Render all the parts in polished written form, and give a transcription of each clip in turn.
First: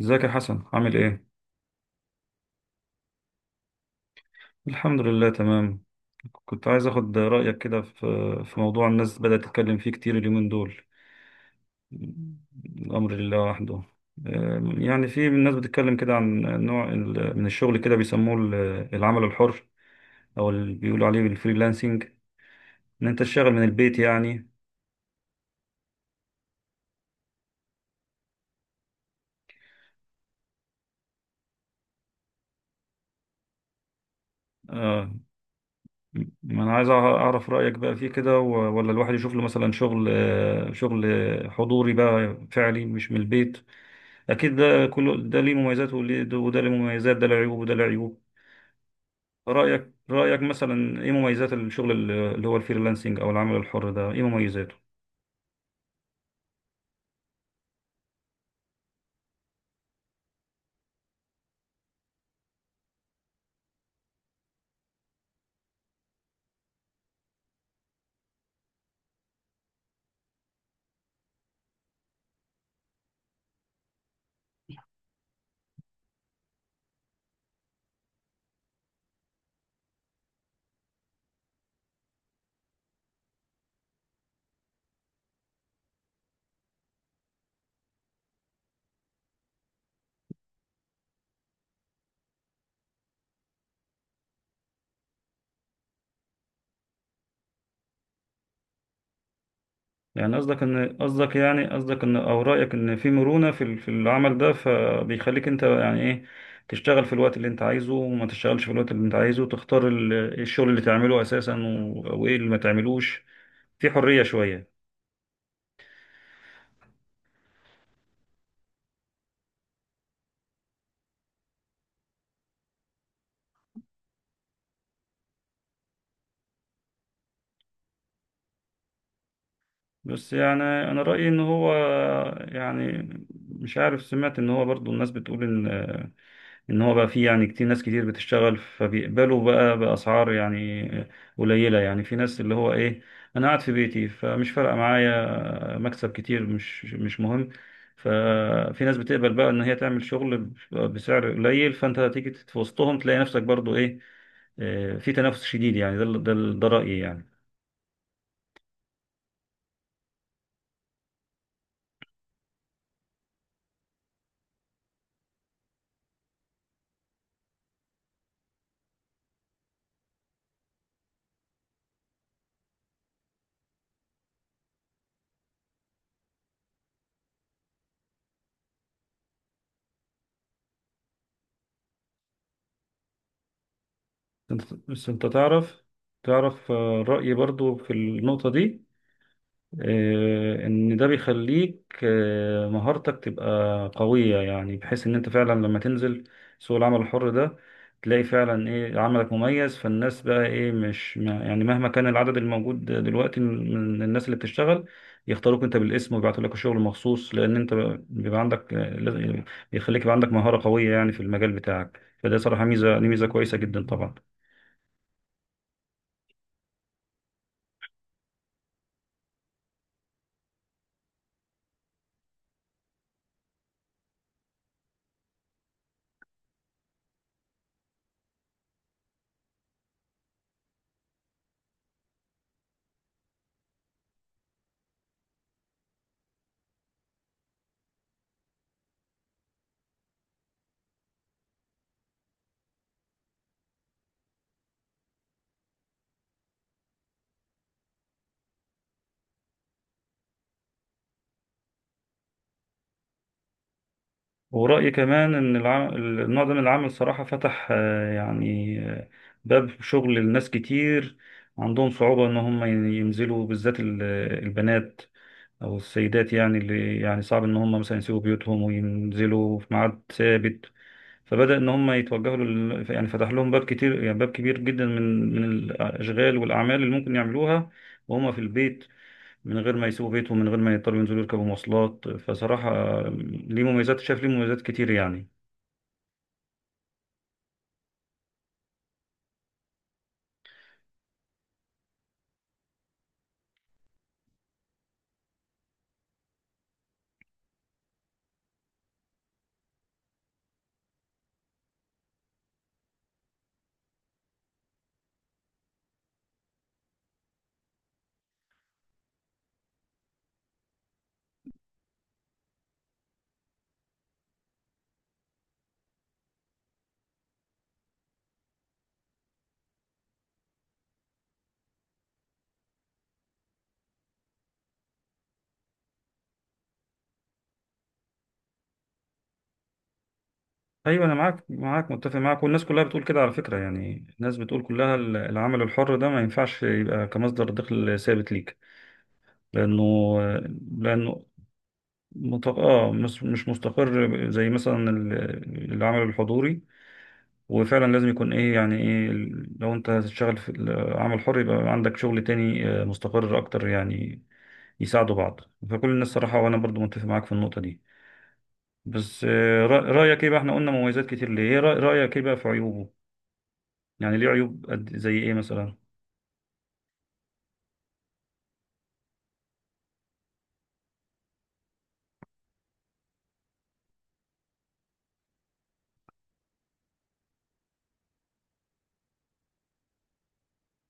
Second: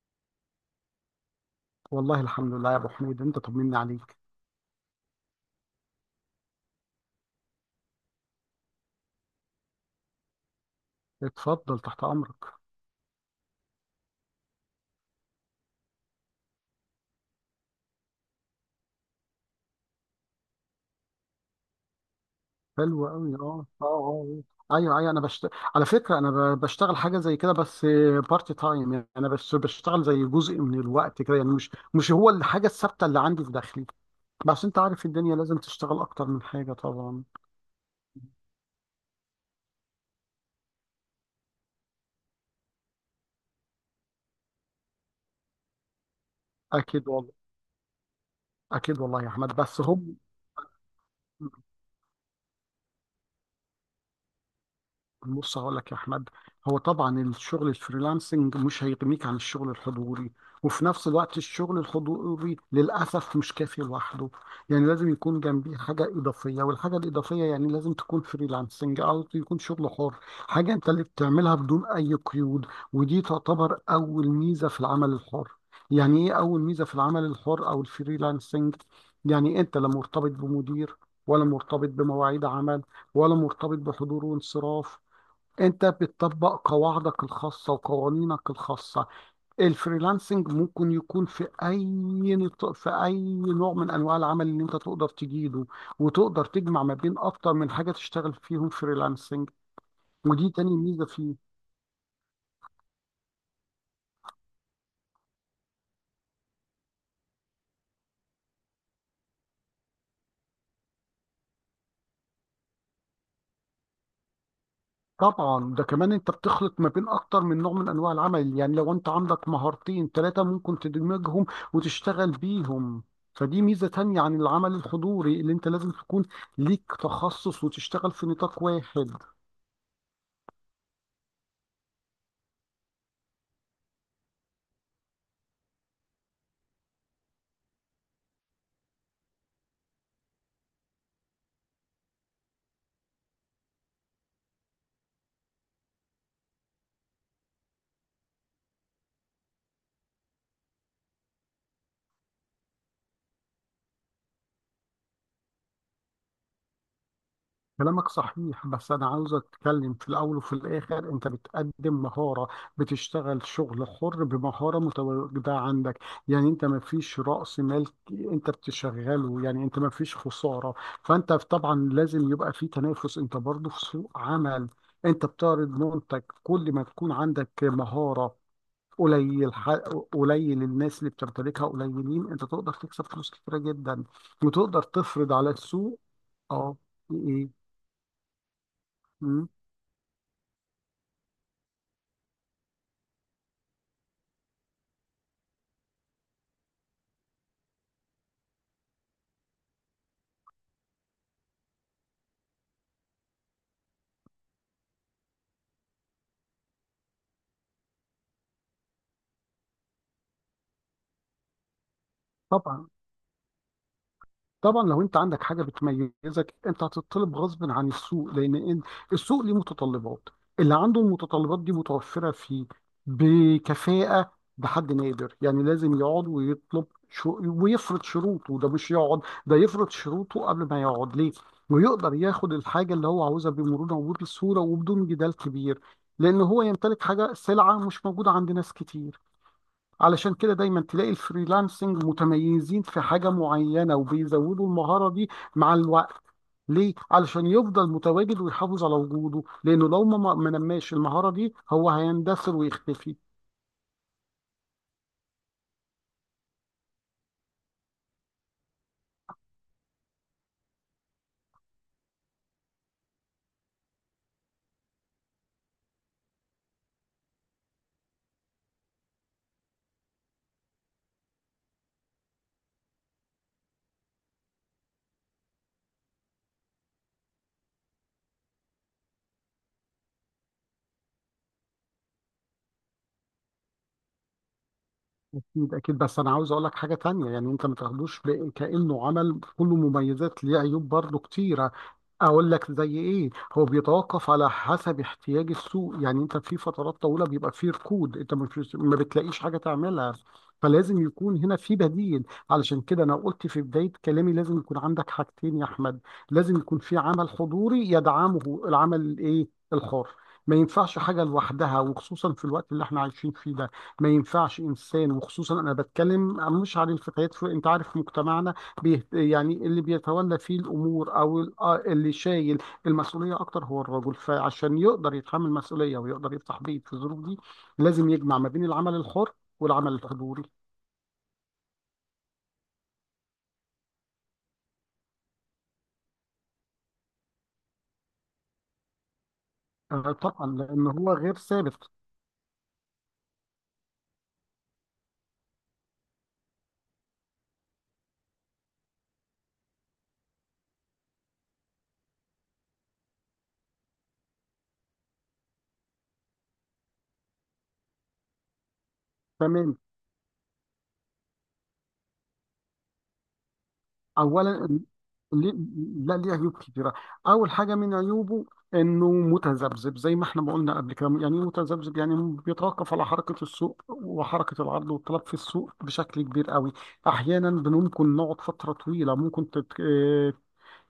ازيك يا حسن، عامل ايه؟ والله الحمد لله يا ابو حميد، انت طمني عليك. الحمد لله تمام. كنت عايز اخد رأيك كده في موضوع الناس بدأت تتكلم فيه كتير اليومين دول. اتفضل، تحت امرك. الأمر لله وحده. يعني في الناس بتتكلم كده عن نوع من الشغل كده، بيسموه العمل الحر، او اللي بيقولوا عليه بالفريلانسنج، ان حلو انت قوي، تشتغل من البيت يعني. آه. ايوه ايوه، على فكره انا بشتغل حاجه زي كده، بس بارت تايم. يعني انا بس بشتغل زي جزء من الوقت كده، يعني مش هو الحاجه الثابته اللي عندي في داخلي. بس انت عارف آه، الدنيا لازم تشتغل اكتر من ما انا حاجه عايز طبعا. اعرف رأيك بقى فيه كده، ولا الواحد يشوف له مثلا شغل، شغل حضوري بقى، فعلي مش من البيت. اكيد ده كله، ده ليه مميزات وده ليه اكيد مميزات، ده والله. له عيوب وده له عيوب. اكيد والله يا احمد، بس رايك هم. رايك مثلا ايه مميزات الشغل اللي هو الفريلانسنج او العمل الحر ده، ايه مميزاته؟ بص هقول لك يا احمد، هو طبعا الشغل الفريلانسنج مش هيغنيك عن الشغل الحضوري. وفي نفس الوقت الشغل الحضوري للاسف مش كافي لوحده. يعني لازم يكون جنبيه حاجه اضافيه، والحاجه الاضافيه يعني لازم تكون فريلانسنج او يكون شغل حر. حاجه انت اللي بتعملها بدون اي قيود. ودي تعتبر اول ميزه في العمل الحر. يعني ايه اول ميزه في العمل الحر او الفريلانسنج؟ يعني انت لا مرتبط بمدير، ولا مرتبط بمواعيد عمل، ولا مرتبط بحضور وانصراف. انت بتطبق قواعدك الخاصة وقوانينك الخاصة. الفريلانسنج ممكن يكون في اي في اي نوع من انواع العمل اللي انت تقدر تجيده. وتقدر تجمع ما بين اكتر من حاجة تشتغل فيهم فريلانسنج. يعني ودي تاني ميزة فيه. قصدك ان، او رايك ان في مرونه في في العمل ده، فبيخليك انت يعني ايه، تشتغل في الوقت اللي انت عايزه وما تشتغلش في الوقت اللي انت عايزه، تختار الشغل اللي تعمله اساسا، وايه اللي ما تعملوش، في حريه شويه. طبعا ده كمان انت بتخلط ما بين اكتر من نوع من انواع العمل. يعني لو انت عندك مهارتين ثلاثة ممكن تدمجهم وتشتغل بيهم. فدي ميزة تانية عن العمل الحضوري اللي انت لازم تكون ليك تخصص وتشتغل في نطاق واحد. بس يعني انا رايي ان هو، يعني مش عارف، سمعت ان هو برضو الناس بتقول ان ان هو بقى فيه يعني كتير، ناس كتير بتشتغل، فبيقبلوا بقى باسعار يعني قليله، يعني في ناس اللي هو ايه، انا قاعد في بيتي، فمش فارقه معايا مكسب كتير، مش مهم، ففي ناس بتقبل بقى ان هي تعمل شغل بسعر قليل، فانت هتيجي في وسطهم تلاقي نفسك برضو ايه، في تنافس شديد، يعني ده رايي يعني. كلامك صحيح، بس أنا عاوز أتكلم. في الأول وفي الآخر أنت بتقدم مهارة، بتشتغل شغل حر بمهارة متواجدة عندك. يعني أنت ما فيش رأس مال، أنت بتشغله، يعني أنت ما فيش خسارة. فأنت طبعا لازم يبقى في تنافس، أنت برضه في سوق عمل. أنت بتعرض منتج. كل ما تكون عندك مهارة قليل ح- قليل الناس اللي بتمتلكها قليلين، أنت تقدر تكسب فلوس كتيرة جدا وتقدر بس انت تفرض على تعرف، السوق. تعرف أه. رأيي إيه. برضو في النقطة دي، ان ده بيخليك مهارتك تبقى قوية، يعني بحيث ان انت فعلا لما تنزل سوق العمل الحر ده، تلاقي فعلا ايه، عملك مميز، فالناس بقى ايه مش يعني مهما كان العدد الموجود دلوقتي من الناس اللي بتشتغل، يختاروك انت بالاسم ويبعتوا لك الشغل مخصوص، لان انت بيبقى عندك بيخليك يبقى عندك مهارة قوية يعني في المجال بتاعك، فده صراحة طبعا. ميزة، دي ميزة كويسة جدا طبعا. طبعا لو انت عندك حاجه بتميزك، انت هتطلب غصب عن السوق. السوق ليه متطلبات. اللي عنده المتطلبات دي متوفره فيه بكفاءه، بحد نادر، يعني لازم يقعد ويطلب شو ويفرض شروطه. ده مش يقعد، ده يفرض شروطه قبل ما يقعد ليه، ويقدر ياخد الحاجه اللي هو عاوزها بمرونه وبسهوله وبدون جدال كبير. لان هو يمتلك حاجه سلعه مش موجوده عند ناس كتير. علشان كده دايما تلاقي الفريلانسنج متميزين في حاجة معينة، وبيزودوا المهارة دي مع الوقت. ليه؟ علشان يفضل متواجد ويحافظ على وجوده. لأنه لو ما نماش المهارة دي هو هيندثر ويختفي. ورأيي كمان إن النوع ده من العمل صراحة فتح، باب شغل لناس كتير عندهم صعوبة إن هم ينزلوا، بالذات البنات أو السيدات، يعني اللي يعني صعب إن هم مثلا يسيبوا بيوتهم وينزلوا في ميعاد ثابت، فبدأ إن هم يتوجهوا لل يعني، فتح لهم باب كتير، يعني باب كبير جدا من الأشغال والأعمال اللي ممكن يعملوها وهم في البيت، من غير ما يسيبوا بيتهم، من غير ما يضطروا ينزلوا يركبوا مواصلات. فصراحة ليه مميزات، شايف ليه مميزات كتير يعني. اكيد اكيد، بس انا عاوز اقول لك حاجه تانية. يعني انت ما تاخدوش كانه عمل كله مميزات، ليه عيوب برضه كتيره. اقول لك زي ايه. هو بيتوقف على حسب احتياج السوق. يعني انت في فترات طويله بيبقى فيه ركود، انت مش ما بتلاقيش حاجه تعملها. فلازم يكون هنا في بديل. علشان كده انا قلت في بدايه كلامي لازم يكون عندك حاجتين يا احمد. لازم يكون في عمل حضوري يدعمه العمل الايه، الحر. ما ينفعش حاجه لوحدها، وخصوصا في الوقت اللي احنا عايشين فيه ده. ما ينفعش انسان، وخصوصا انا بتكلم مش عن الفتيات. في انت عارف مجتمعنا يعني اللي بيتولى فيه الامور او اللي شايل المسؤوليه اكتر هو الرجل. فعشان يقدر يتحمل مسؤوليه ويقدر يفتح بيت في الظروف دي، لازم يجمع ما بين العمل الحر والعمل الحضوري. ايوه انا معاك، معاك متفق معاك، والناس كلها بتقول كده على فكره، يعني الناس بتقول كلها العمل الحر ده ما ينفعش يبقى كمصدر دخل ثابت ليك، لانه آه طبعا، لان هو لانه غير ثابت. مت- اه مش مستقر زي مثلا العمل الحضوري، وفعلا لازم يكون ايه، يعني ايه لو انت هتشتغل في العمل الحر، يبقى عندك شغل تاني مستقر اكتر، يعني يساعدوا بعض. فكل الناس صراحه، وانا برضو متفق معاك في النقطه دي، بس تمام. رايك ايه بقى، احنا قلنا مميزات كتير ليه، ايه رايك ايه بقى في عيوبه؟ يعني ليه عيوب اولا، قد، زي ايه ليه. مثلا؟ لا، ليه عيوب كتيره. اول حاجه من عيوبه انه متذبذب زي ما احنا ما قلنا قبل كده. يعني إيه متذبذب؟ يعني بيتوقف على حركه السوق وحركه العرض والطلب في السوق بشكل كبير قوي. احيانا ممكن نقعد فتره طويله، ممكن تت... آه،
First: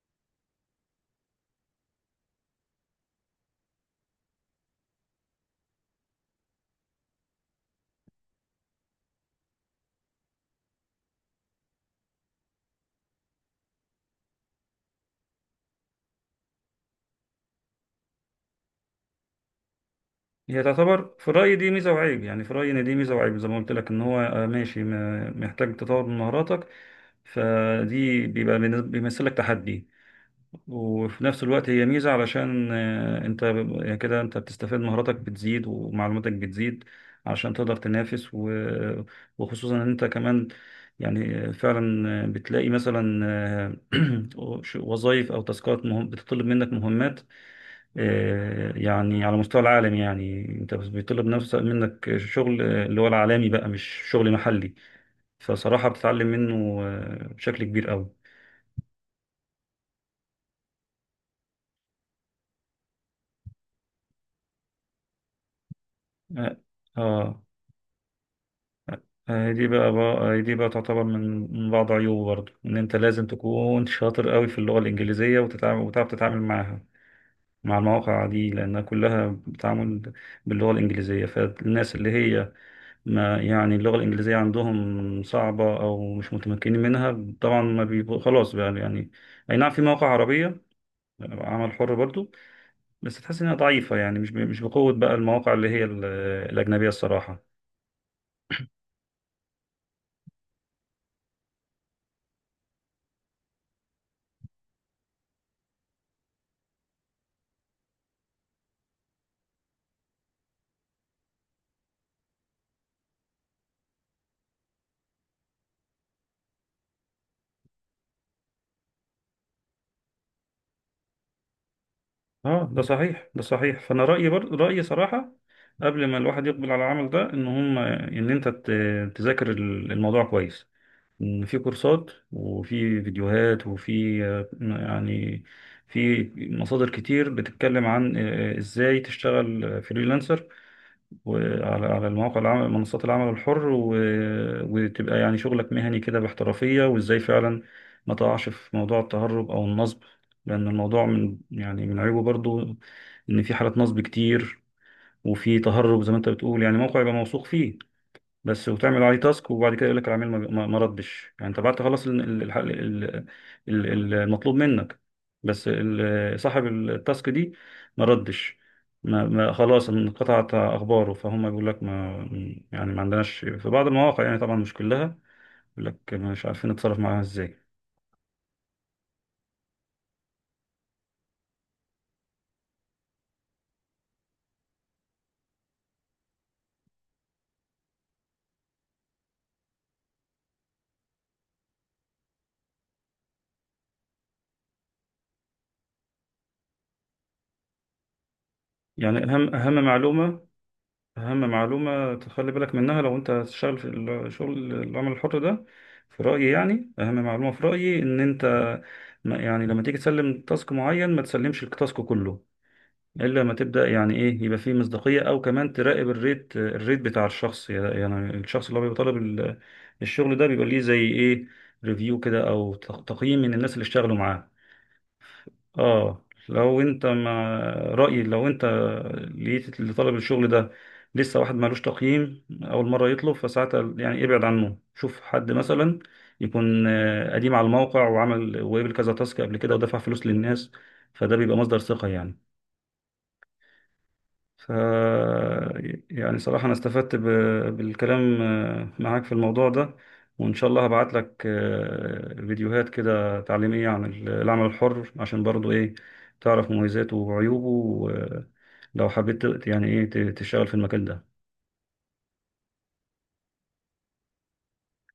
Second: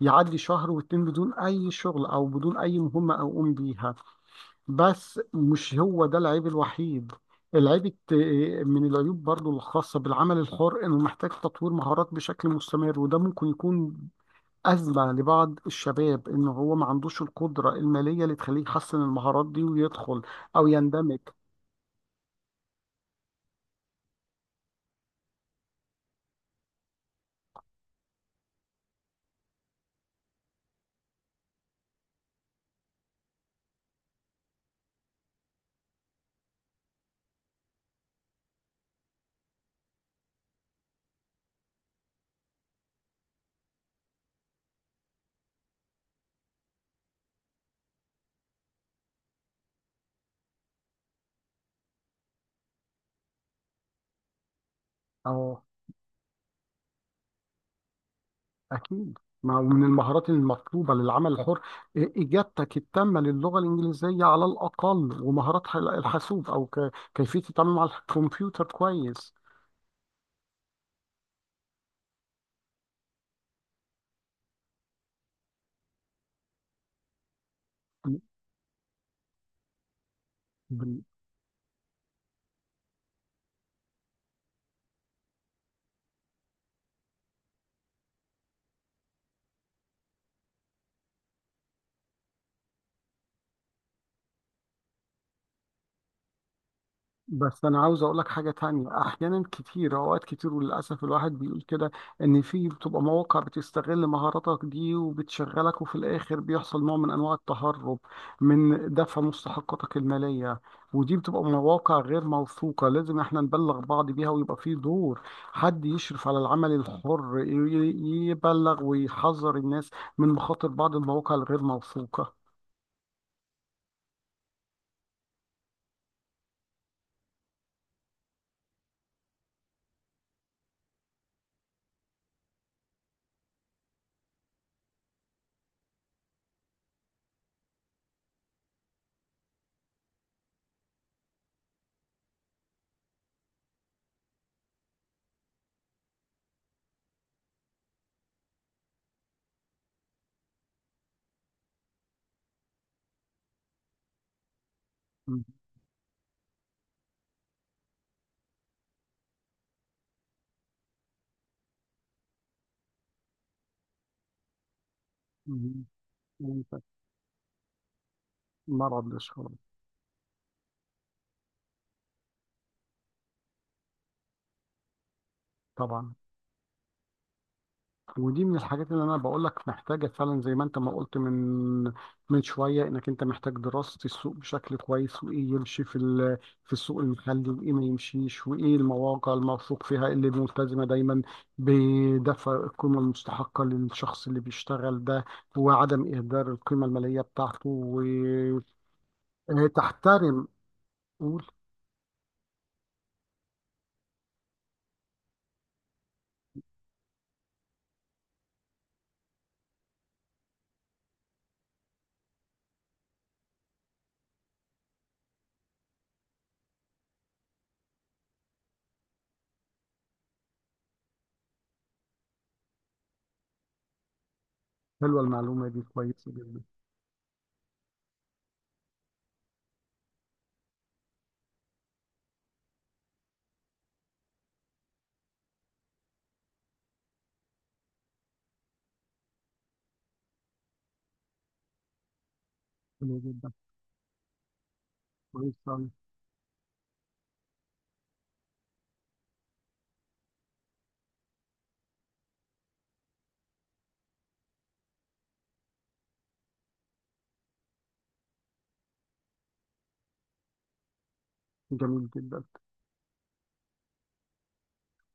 يعدي شهر واتنين بدون اي شغل او بدون اي مهمه اقوم بيها. بس مش هو ده العيب الوحيد. العيب الت- من العيوب برضو الخاصة بالعمل الحر إنه محتاج تطوير مهارات بشكل مستمر. وده ممكن يكون أزمة لبعض الشباب، إنه هو ما عندوش القدرة المالية اللي تخليه يحسن المهارات دي ويدخل هي أو تعتبر يندمج. في رأيي دي ميزة وعيب، يعني في رأيي ان دي ميزة وعيب، زي ما قلت لك ان هو ماشي، محتاج تطور من مهاراتك، بيمثل لك تحدي، وفي نفس الوقت هي ميزة، علشان انت يعني كده انت بتستفاد، مهاراتك بتزيد ومعلوماتك بتزيد علشان تقدر تنافس، وخصوصا ان انت كمان يعني فعلا بتلاقي مثلا وظائف او تاسكات مهم بتطلب منك مهمات يعني على مستوى العالم، يعني انت بيطلب نفسك منك شغل اللي هو العالمي بقى، مش شغل محلي، أه فصراحة بتتعلم منه بشكل كبير قوي. أكيد، ما هو من المهارات المطلوبة للعمل الحر إجابتك التامة للغة الإنجليزية على الأقل، ومهارات الحاسوب، اه. أو كيفية آه. التعامل مع الكمبيوتر كويس. آه، دي بقى, بقى دي بقى تعتبر من من بعض عيوبه برضه، ان انت لازم تكون شاطر قوي في اللغة الإنجليزية، وتتعامل، وتعرف تتعامل معاها مع المواقع دي، لأنها كلها بتعامل باللغة الإنجليزية، فالناس اللي هي ما يعني اللغة الإنجليزية عندهم صعبة أو مش متمكنين منها، طبعا ما بيبقوا، خلاص بقى يعني. أي نعم في مواقع عربية عمل حر برضه، بس تحس إنها ضعيفة، يعني مش بقوة بقى المواقع اللي هي الأجنبية الصراحة. بس انا عاوز اقول لك حاجه تانية. احيانا كتير، اوقات كتير، وللاسف الواحد بيقول كده، ان في بتبقى مواقع بتستغل مهاراتك دي وبتشغلك، وفي الاخر بيحصل نوع من انواع التهرب من دفع مستحقاتك الماليه. ودي بتبقى مواقع غير موثوقه، لازم احنا نبلغ بعض بيها. ويبقى في دور حد يشرف على العمل الحر يبلغ ويحذر الناس من مخاطر بعض المواقع الغير موثوقه. اه ده صحيح، ده صحيح، فانا رايي برضه، رايي صراحه قبل ما الواحد يقبل على العمل ده، ان هم ان انت تذاكر الموضوع كويس، ان في كورسات وفي فيديوهات وفي في مصادر كتير بتتكلم عن ازاي تشتغل فريلانسر، وعلى على المواقع العمل منصات العمل الحر و، وتبقى يعني شغلك مهني كده باحترافية، وازاي فعلا ما تقعش في موضوع التهرب او النصب، لان الموضوع من، يعني من عيوبه برضو ان في حالات نصب كتير، م- وفي تهرب زي ما انت بتقول، يعني موقع يبقى موثوق فيه بس، وتعمل عليه تاسك، وبعد كده يقول لك العميل ما ردش، يعني انت بعد تخلص المطلوب منك، بس م- صاحب التاسك دي ما ردش، مرض ما ما الشغل. خلاص انقطعت اخباره، فهم بيقول لك، ما يعني ما عندناش، في بعض المواقع يعني، طبعا مش كلها، يقول لك طبعا. مش عارفين نتصرف معاها ازاي. ودي من الحاجات اللي انا بقول لك محتاجه فعلا، زي ما انت ما قلت من شويه، انك انت محتاج دراسه السوق بشكل كويس، وايه يمشي في السوق المحلي وايه ما يمشيش، وايه المواقع الموثوق فيها، إيه اللي ملتزمه دايما بدفع القيمه المستحقه للشخص اللي بيشتغل ده، وعدم اهدار القيمه الماليه بتاعته. يعني اهم معلومة، وتحترم. أهم قول. معلومة تخلي بالك منها لو أنت هتشتغل في العمل الحر ده، في رأيي، يعني أهم معلومة في رأيي إن أنت يعني لما تيجي تسلم تاسك معين، ما تسلمش التاسك كله إلا ما تبدأ، يعني إيه، يبقى فيه مصداقية، أو كمان تراقب الريت بتاع الشخص، يعني الشخص اللي هو بيبقى طالب الشغل ده، بيبقى ليه زي إيه، ريفيو كده أو تقييم من الناس اللي اشتغلوا معاه. حلوه المعلومه دي، اه، كويسه جدا. لو انت مع رأيي، لو انت لقيت لطلب الشغل ده لسه واحد مالوش تقييم، اول مرة يطلب، فساعتها يعني ابعد عنه، شوف حد مثلا يكون قديم على الموقع وعمل وقبل كذا تاسك قبل كده، ودفع فلوس للناس، فده بيبقى مصدر ثقة يعني. حلوه جدا. ف كويسه. يعني صراحة أنا استفدت بالكلام معاك في الموضوع ده، وإن شاء الله هبعت لك فيديوهات كده تعليمية عن العمل الحر، عشان برضو إيه، تعرف مميزاته وعيوبه، لو حبيت يعني إيه تشتغل في المكان ده. جميل جدا.